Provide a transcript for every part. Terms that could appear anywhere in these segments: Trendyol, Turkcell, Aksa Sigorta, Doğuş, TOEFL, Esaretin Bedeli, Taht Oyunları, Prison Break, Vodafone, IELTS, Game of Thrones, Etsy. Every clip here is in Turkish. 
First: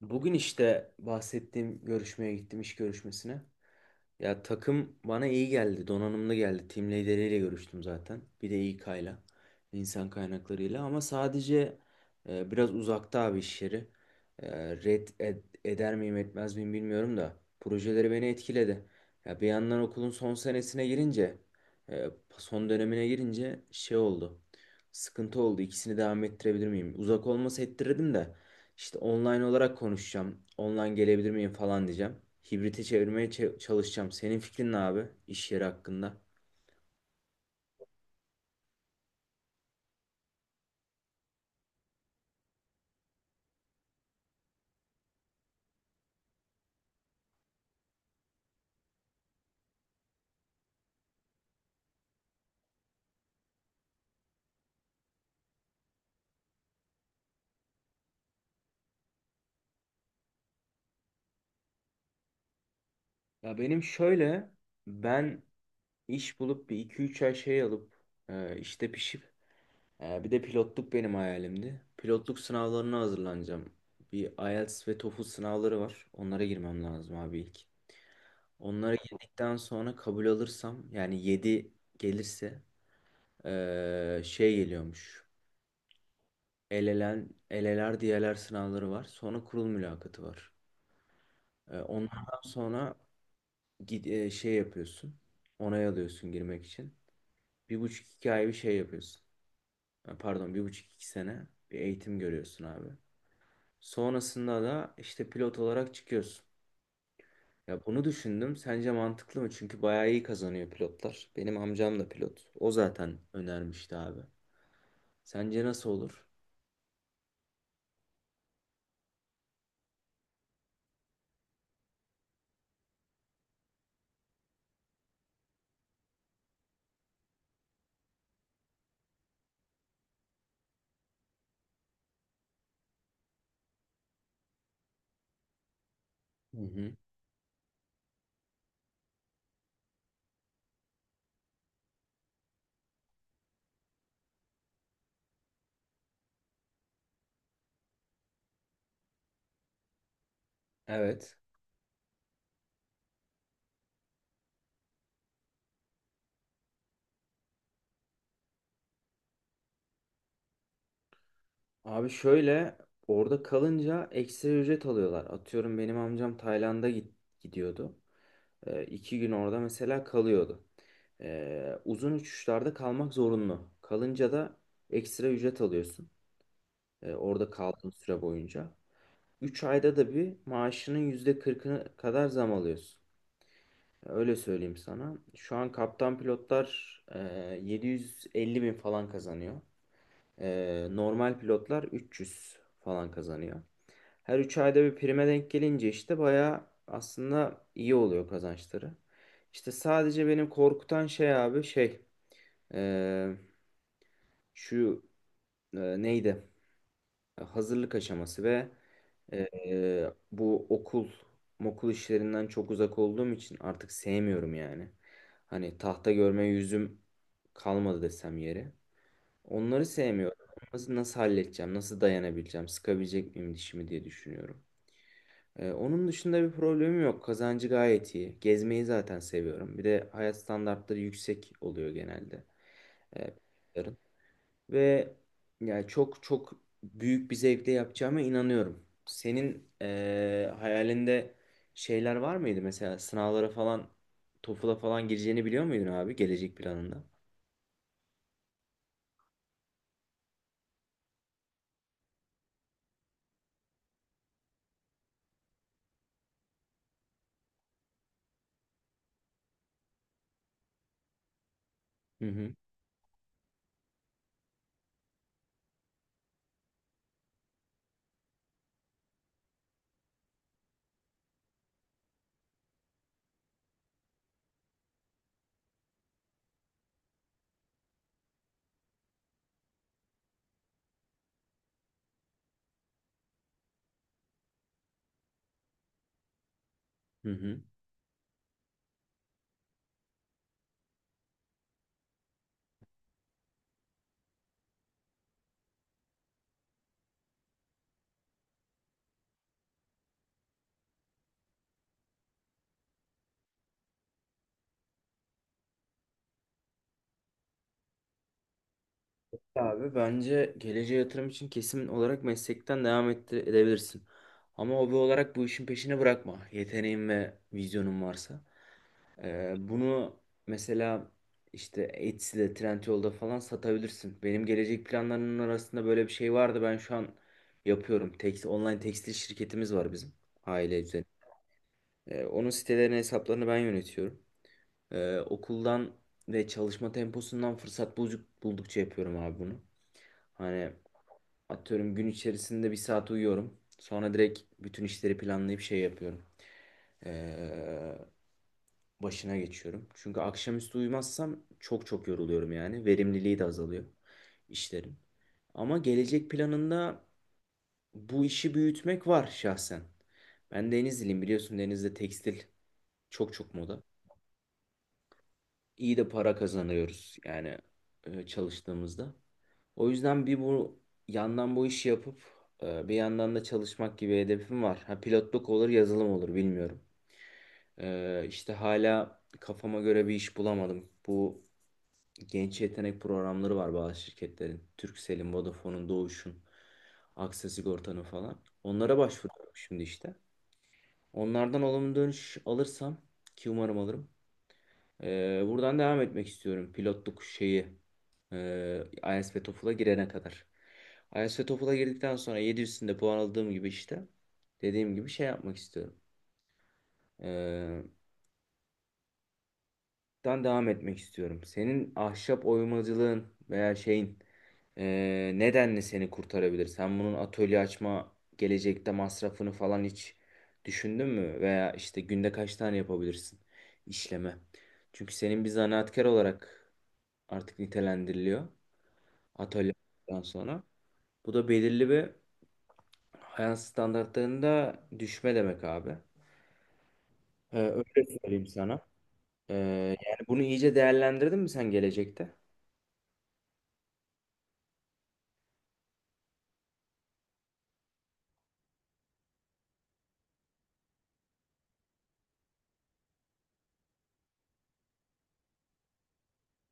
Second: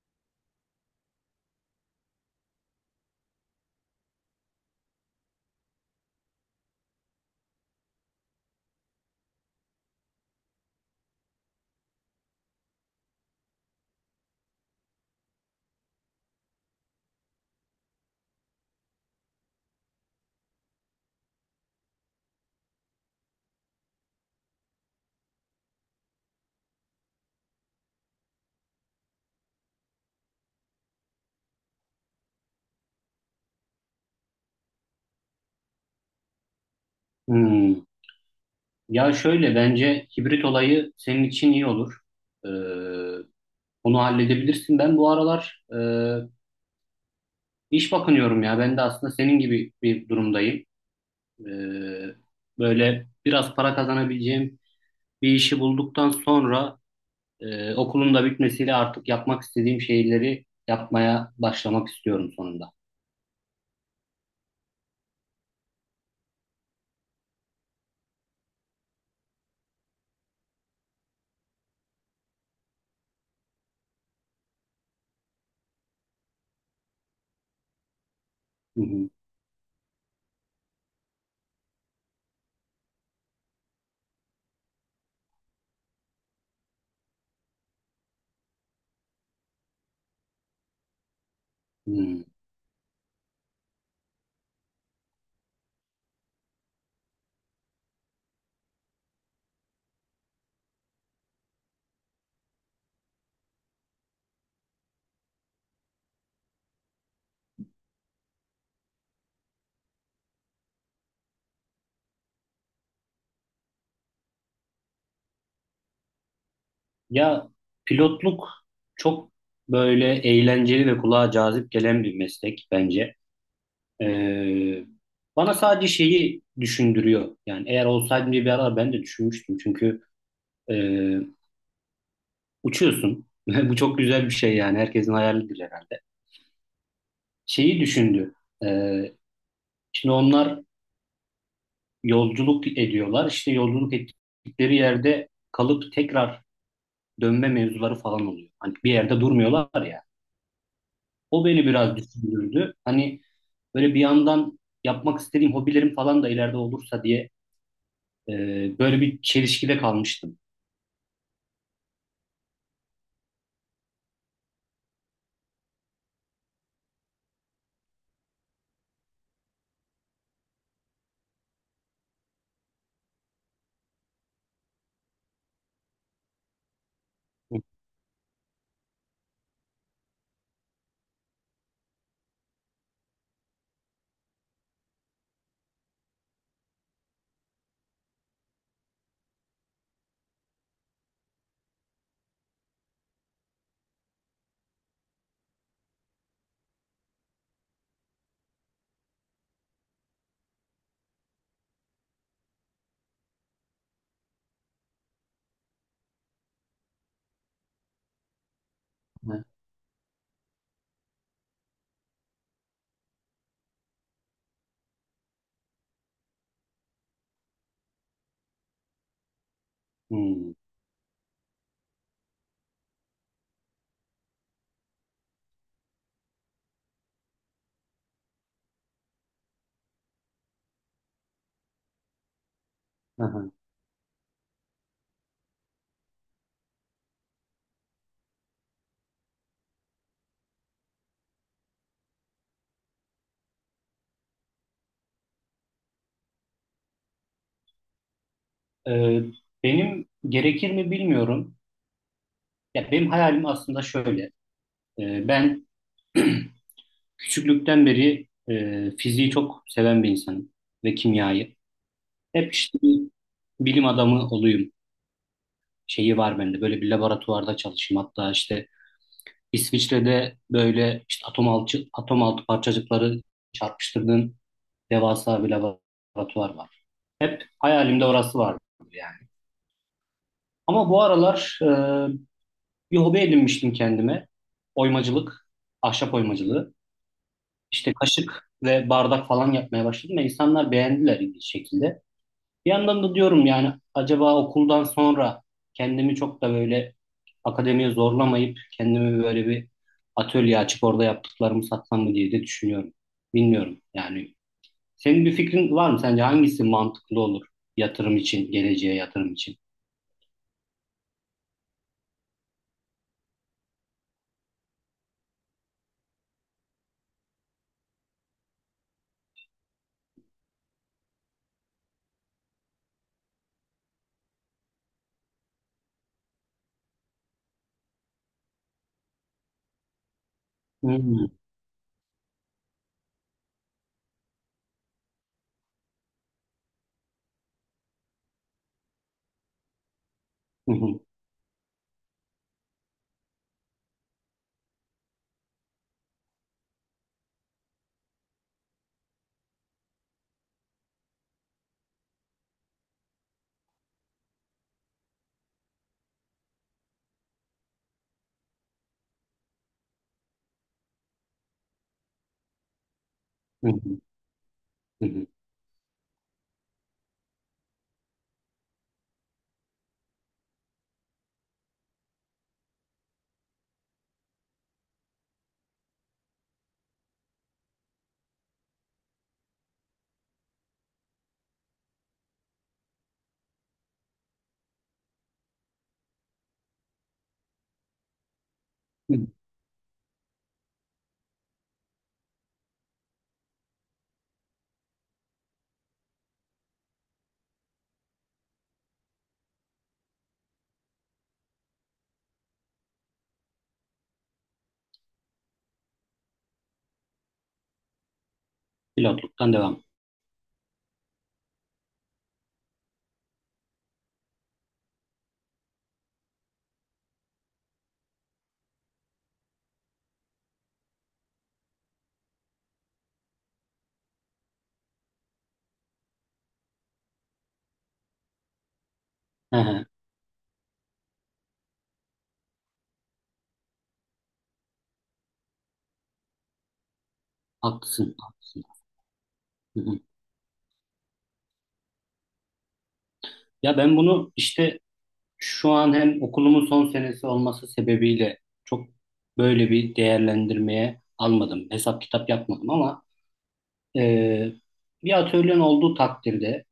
Bugün işte bahsettiğim görüşmeye gittim iş görüşmesine. Ya takım bana iyi geldi, donanımlı geldi. Team lideriyle görüştüm zaten. Bir de İK'yla, insan kaynaklarıyla. Ama sadece biraz uzakta abi iş yeri. Red eder miyim etmez miyim bilmiyorum da. Projeleri beni etkiledi. Ya bir yandan okulun son senesine girince, e, son dönemine girince şey oldu. Sıkıntı oldu. İkisini devam ettirebilir miyim? Uzak olması ettirirdim de. İşte online olarak konuşacağım. Online gelebilir miyim falan diyeceğim. Hibrite çevirmeye çalışacağım. Senin fikrin ne abi iş yeri hakkında? Hmm. Ya şöyle, bence hibrit olayı senin için iyi olur. Ee, Onu halledebilirsin. Ben bu aralar iş bakınıyorum ya. Ben de aslında senin gibi bir durumdayım. Ee, Böyle biraz para kazanabileceğim bir işi bulduktan sonra, okulun da bitmesiyle artık yapmak istediğim şeyleri yapmaya başlamak istiyorum sonunda. Ya benim şöyle ben iş bulup bir iki üç ay şey alıp işte pişip bir de pilotluk benim hayalimdi. Pilotluk sınavlarına hazırlanacağım. Bir IELTS ve TOEFL sınavları var. Onlara girmem lazım abi ilk. Hı Onlara hı. girdikten sonra kabul alırsam yani 7 gelirse şey geliyormuş. Elelen, eleler diyeler sınavları var. Sonra kurul mülakatı var. Hmm. Onlardan sonra şey yapıyorsun. Onay alıyorsun girmek için. Bir buçuk iki ay bir şey yapıyorsun. Pardon, bir buçuk iki sene bir eğitim görüyorsun abi. Sonrasında da işte pilot olarak çıkıyorsun. Ya bunu düşündüm. Sence mantıklı mı? Çünkü bayağı iyi kazanıyor pilotlar. Benim amcam da pilot. O zaten önermişti abi. Sence nasıl olur? Ya pilotluk çok böyle eğlenceli ve kulağa cazip gelen bir meslek bence. Ee, Bana sadece şeyi düşündürüyor. Yani eğer olsaydım diye bir ara ben de düşünmüştüm. Çünkü e, uçuyorsun. Bu çok güzel bir şey yani. Herkesin hayalidir herhalde. Hı hı. Şeyi düşündü. Ee, Şimdi onlar yolculuk ediyorlar. İşte yolculuk ettikleri yerde kalıp tekrar dönme mevzuları falan oluyor. Hani bir yerde durmuyorlar ya. Evet. O beni biraz düşündürdü. Hani böyle bir yandan yapmak istediğim hobilerim falan da ileride olursa diye, e, böyle bir çelişkide kalmıştım. Abi şöyle, orada kalınca ekstra ücret alıyorlar. Atıyorum benim amcam Tayland'a gidiyordu. İki gün orada mesela kalıyordu. Uzun uçuşlarda kalmak zorunlu. Kalınca da ekstra ücret alıyorsun. Orada kaldığın süre boyunca. 3 ayda da bir maaşının %40'ını kadar zam alıyorsun. Öyle söyleyeyim sana. Şu an kaptan pilotlar 750 bin falan kazanıyor. Normal pilotlar 300 falan kazanıyor. Her 3 ayda bir prime denk gelince işte bayağı aslında iyi oluyor kazançları. İşte sadece benim korkutan şey abi, şey ee, şu neydi? Hazırlık aşaması ve Hı. Bu okul mokul işlerinden çok uzak olduğum için artık sevmiyorum yani. Hani tahta görme yüzüm kalmadı desem yeri. Onları sevmiyorum. Hmm. Nasıl, nasıl halledeceğim? Nasıl dayanabileceğim? Sıkabilecek miyim dişimi diye düşünüyorum. Onun dışında bir problemim yok. Kazancı gayet iyi. Gezmeyi zaten seviyorum. Bir de hayat standartları yüksek oluyor genelde. Hı Ee, hı. Bunların. Ve yani çok çok büyük bir zevkle yapacağıma inanıyorum. Senin hayalinde şeyler var mıydı? Mesela sınavlara falan, TOEFL'a falan gireceğini biliyor muydun abi gelecek planında? Ee, Benim gerekir mi bilmiyorum. Ya benim hayalim aslında şöyle. Ben küçüklükten beri fiziği çok seven bir insanım ve kimyayı. Hı hı. Hep işte bir bilim adamı olayım şeyi var bende. Böyle bir laboratuvarda çalışayım. Hatta işte İsviçre'de böyle işte atom altı, atom altı parçacıkları çarpıştırdığın devasa bir laboratuvar var. Hayalimde orası vardı yani. Ama bu aralar bir hobi edinmiştim kendime. Oymacılık, ahşap oymacılığı. Hı hı. İşte kaşık ve bardak falan yapmaya başladım ve insanlar beğendiler ilginç şekilde. Bir yandan da diyorum yani acaba okuldan sonra kendimi çok da böyle akademiye zorlamayıp kendimi böyle bir atölye açıp orada yaptıklarımı satsam mı diye de düşünüyorum. Bilmiyorum yani. Senin bir fikrin var mı? Sence hangisi mantıklı olur yatırım için, geleceğe yatırım için? Abi bence geleceğe yatırım için kesin olarak meslekten devam edebilirsin. Ama hobi olarak bu işin peşini bırakma. Yeteneğin ve vizyonun varsa. Bunu mesela işte Etsy'de, Trendyol'da falan satabilirsin. Benim gelecek planlarımın arasında böyle bir şey vardı. Ben şu an yapıyorum. Online tekstil şirketimiz var bizim aile üzerine. Hmm. Onun sitelerine hesaplarını ben yönetiyorum. Okuldan ve çalışma temposundan fırsat buldukça yapıyorum abi bunu. Hani Hı hı, atıyorum gün içerisinde bir saat uyuyorum. Sonra direkt bütün işleri planlayıp şey yapıyorum. Ee, Başına geçiyorum. Çünkü akşamüstü uyumazsam çok çok yoruluyorum yani. Verimliliği de azalıyor işlerin. Ama gelecek planında bu işi büyütmek var şahsen. Ben Denizliliyim, biliyorsun, Denizli'de tekstil çok çok hı moda. hı, hı hı. İyi de para kazanıyoruz yani çalıştığımızda. O yüzden bir bu yandan bu işi yapıp bir yandan da çalışmak gibi hedefim var. Ha pilotluk olur, yazılım olur, bilmiyorum. İşte hala kafama göre bir iş bulamadım. Bu genç yetenek programları var bazı şirketlerin. Turkcell'in, Vodafone'un, Doğuş'un, Aksa Sigorta'nın falan. Onlara Hı. başvuruyorum şimdi işte. Onlardan olumlu dönüş alırsam, ki umarım alırım. Buradan devam etmek istiyorum. Pilotluk şeyi. IELTS ve TOEFL'a girene kadar. IELTS ve TOEFL'a girdikten sonra 700'ünde puan aldığım gibi işte. Dediğim gibi şey yapmak istiyorum. Ee, Pilotluktan devam. Buradan devam etmek istiyorum. Senin ahşap oymacılığın veya şeyin nedenle seni kurtarabilir? Sen bunun atölye açma gelecekte masrafını falan hiç düşündün mü? Veya işte günde kaç tane yapabilirsin işleme? Çünkü senin bir zanaatkar olarak artık nitelendiriliyor Hı hı. atölyeden sonra. Bu da belirli bir hayat standartlarında düşme demek abi. Öyle Haklısın, söyleyeyim haklısın. sana. Ee, Hı hı. Yani bunu iyice değerlendirdin mi sen gelecekte? Ya ben bunu işte şu an hem okulumun son senesi olması sebebiyle çok böyle bir değerlendirmeye almadım. Hesap kitap yapmadım ama e, bir atölyen olduğu takdirde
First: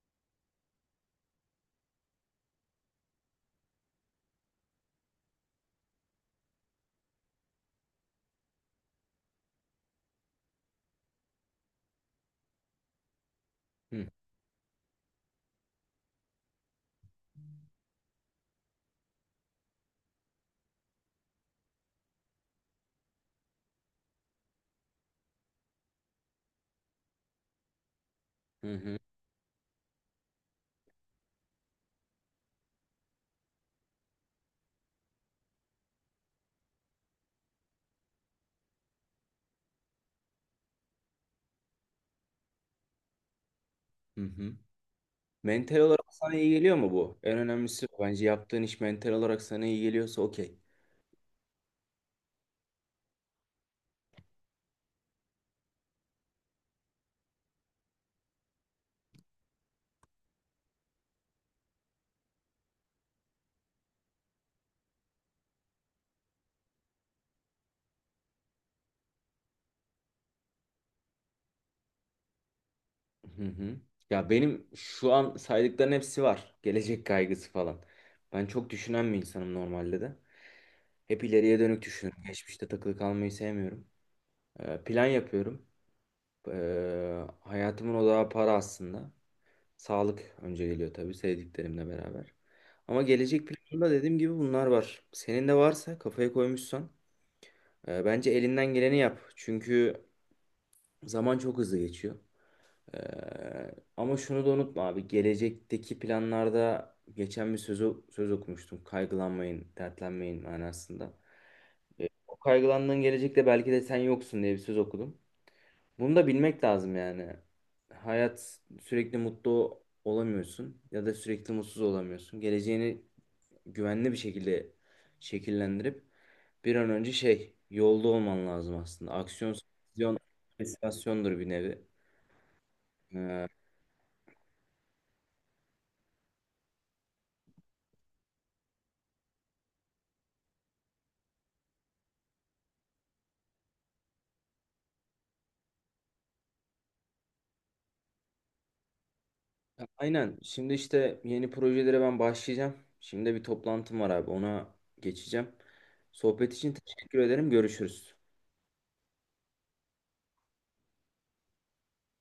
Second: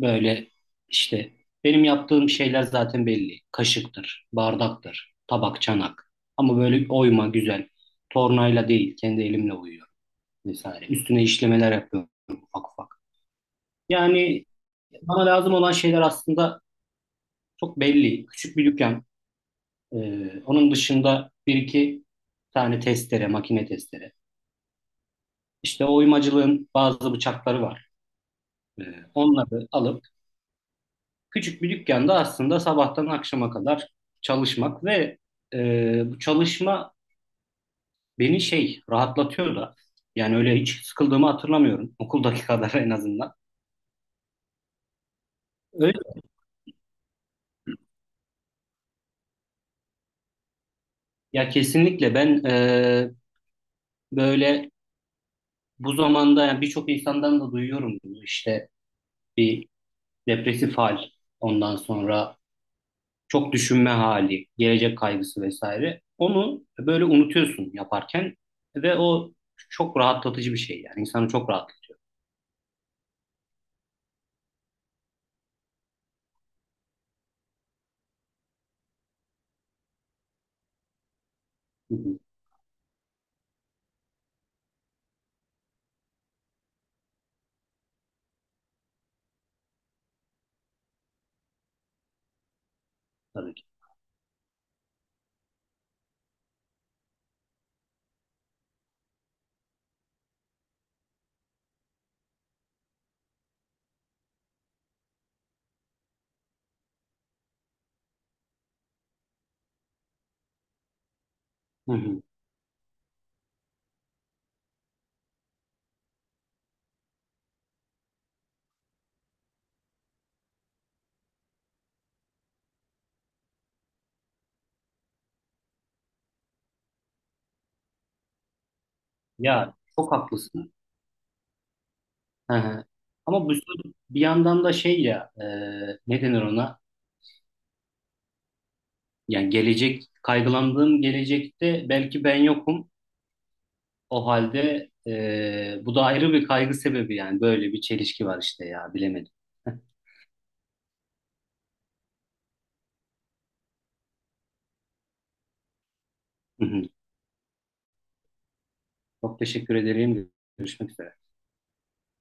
böyle işte benim yaptığım şeyler zaten belli. Kaşıktır, bardaktır, tabak, çanak. Ama böyle oyma güzel. Tornayla değil, kendi elimle oyuyorum vesaire. Üstüne işlemeler yapıyorum ufak ufak. Hı Yani bana lazım olan şeyler aslında çok belli. Küçük bir dükkan. Onun dışında bir iki tane testere, makine testere. İşte oymacılığın bazı bıçakları var. hı Ee, hı. Onları alıp küçük bir dükkanda aslında sabahtan akşama kadar çalışmak ve bu çalışma beni şey rahatlatıyor da. Yani öyle hiç sıkıldığımı hatırlamıyorum. Okuldaki kadar en azından. Hı hı. Mental Öyle. olarak sana iyi geliyor mu bu? En önemlisi bu. Bence yaptığın iş mental olarak sana iyi geliyorsa okey. Ya kesinlikle ben, böyle bu zamanda yani birçok insandan da duyuyorum bunu, işte bir depresif hal, ondan sonra çok düşünme hali, gelecek kaygısı vesaire. Onu böyle unutuyorsun yaparken ve o çok rahatlatıcı bir şey yani, insanı çok rahatlatıyor. Hı hı. Ya benim şu an saydıkların hepsi var. Gelecek kaygısı falan. Ben çok düşünen bir insanım normalde de. Hep ileriye dönük Hı hı. düşünüyorum. Geçmişte takılı kalmayı sevmiyorum. Plan yapıyorum. Hayatımın odağı para aslında. Sağlık önce geliyor tabii, sevdiklerimle beraber. Ama gelecek Tabii ki. planında dediğim gibi bunlar var. Senin de varsa, kafaya koymuşsan, bence elinden geleni yap. Çünkü zaman çok hızlı geçiyor. Ama şunu da unutma abi. Gelecekteki planlarda geçen bir söz okumuştum. Kaygılanmayın, dertlenmeyin manasında. Hı hı. O kaygılandığın gelecekte belki de sen yoksun diye bir söz okudum. Bunu da bilmek lazım yani. Hayat, sürekli mutlu olamıyorsun ya da sürekli mutsuz olamıyorsun. Geleceğini güvenli bir şekilde şekillendirip bir an önce şey yolda olman lazım aslında. Aksiyon, Ya çok vizyon, haklısın. motivasyondur bir nevi. Hı hı. Ama Ee, bu bir yandan da şey ya, ne denir ona? Yani gelecek kaygılandığım gelecekte belki ben yokum. O halde bu da ayrı bir kaygı sebebi yani, böyle bir çelişki var işte ya, bilemedim. aynen. Şimdi işte yeni projelere ben başlayacağım. Şimdi bir toplantım var abi. Ona geçeceğim. Sohbet için teşekkür ederim. Görüşürüz. Çok teşekkür ederim. Görüşmek üzere.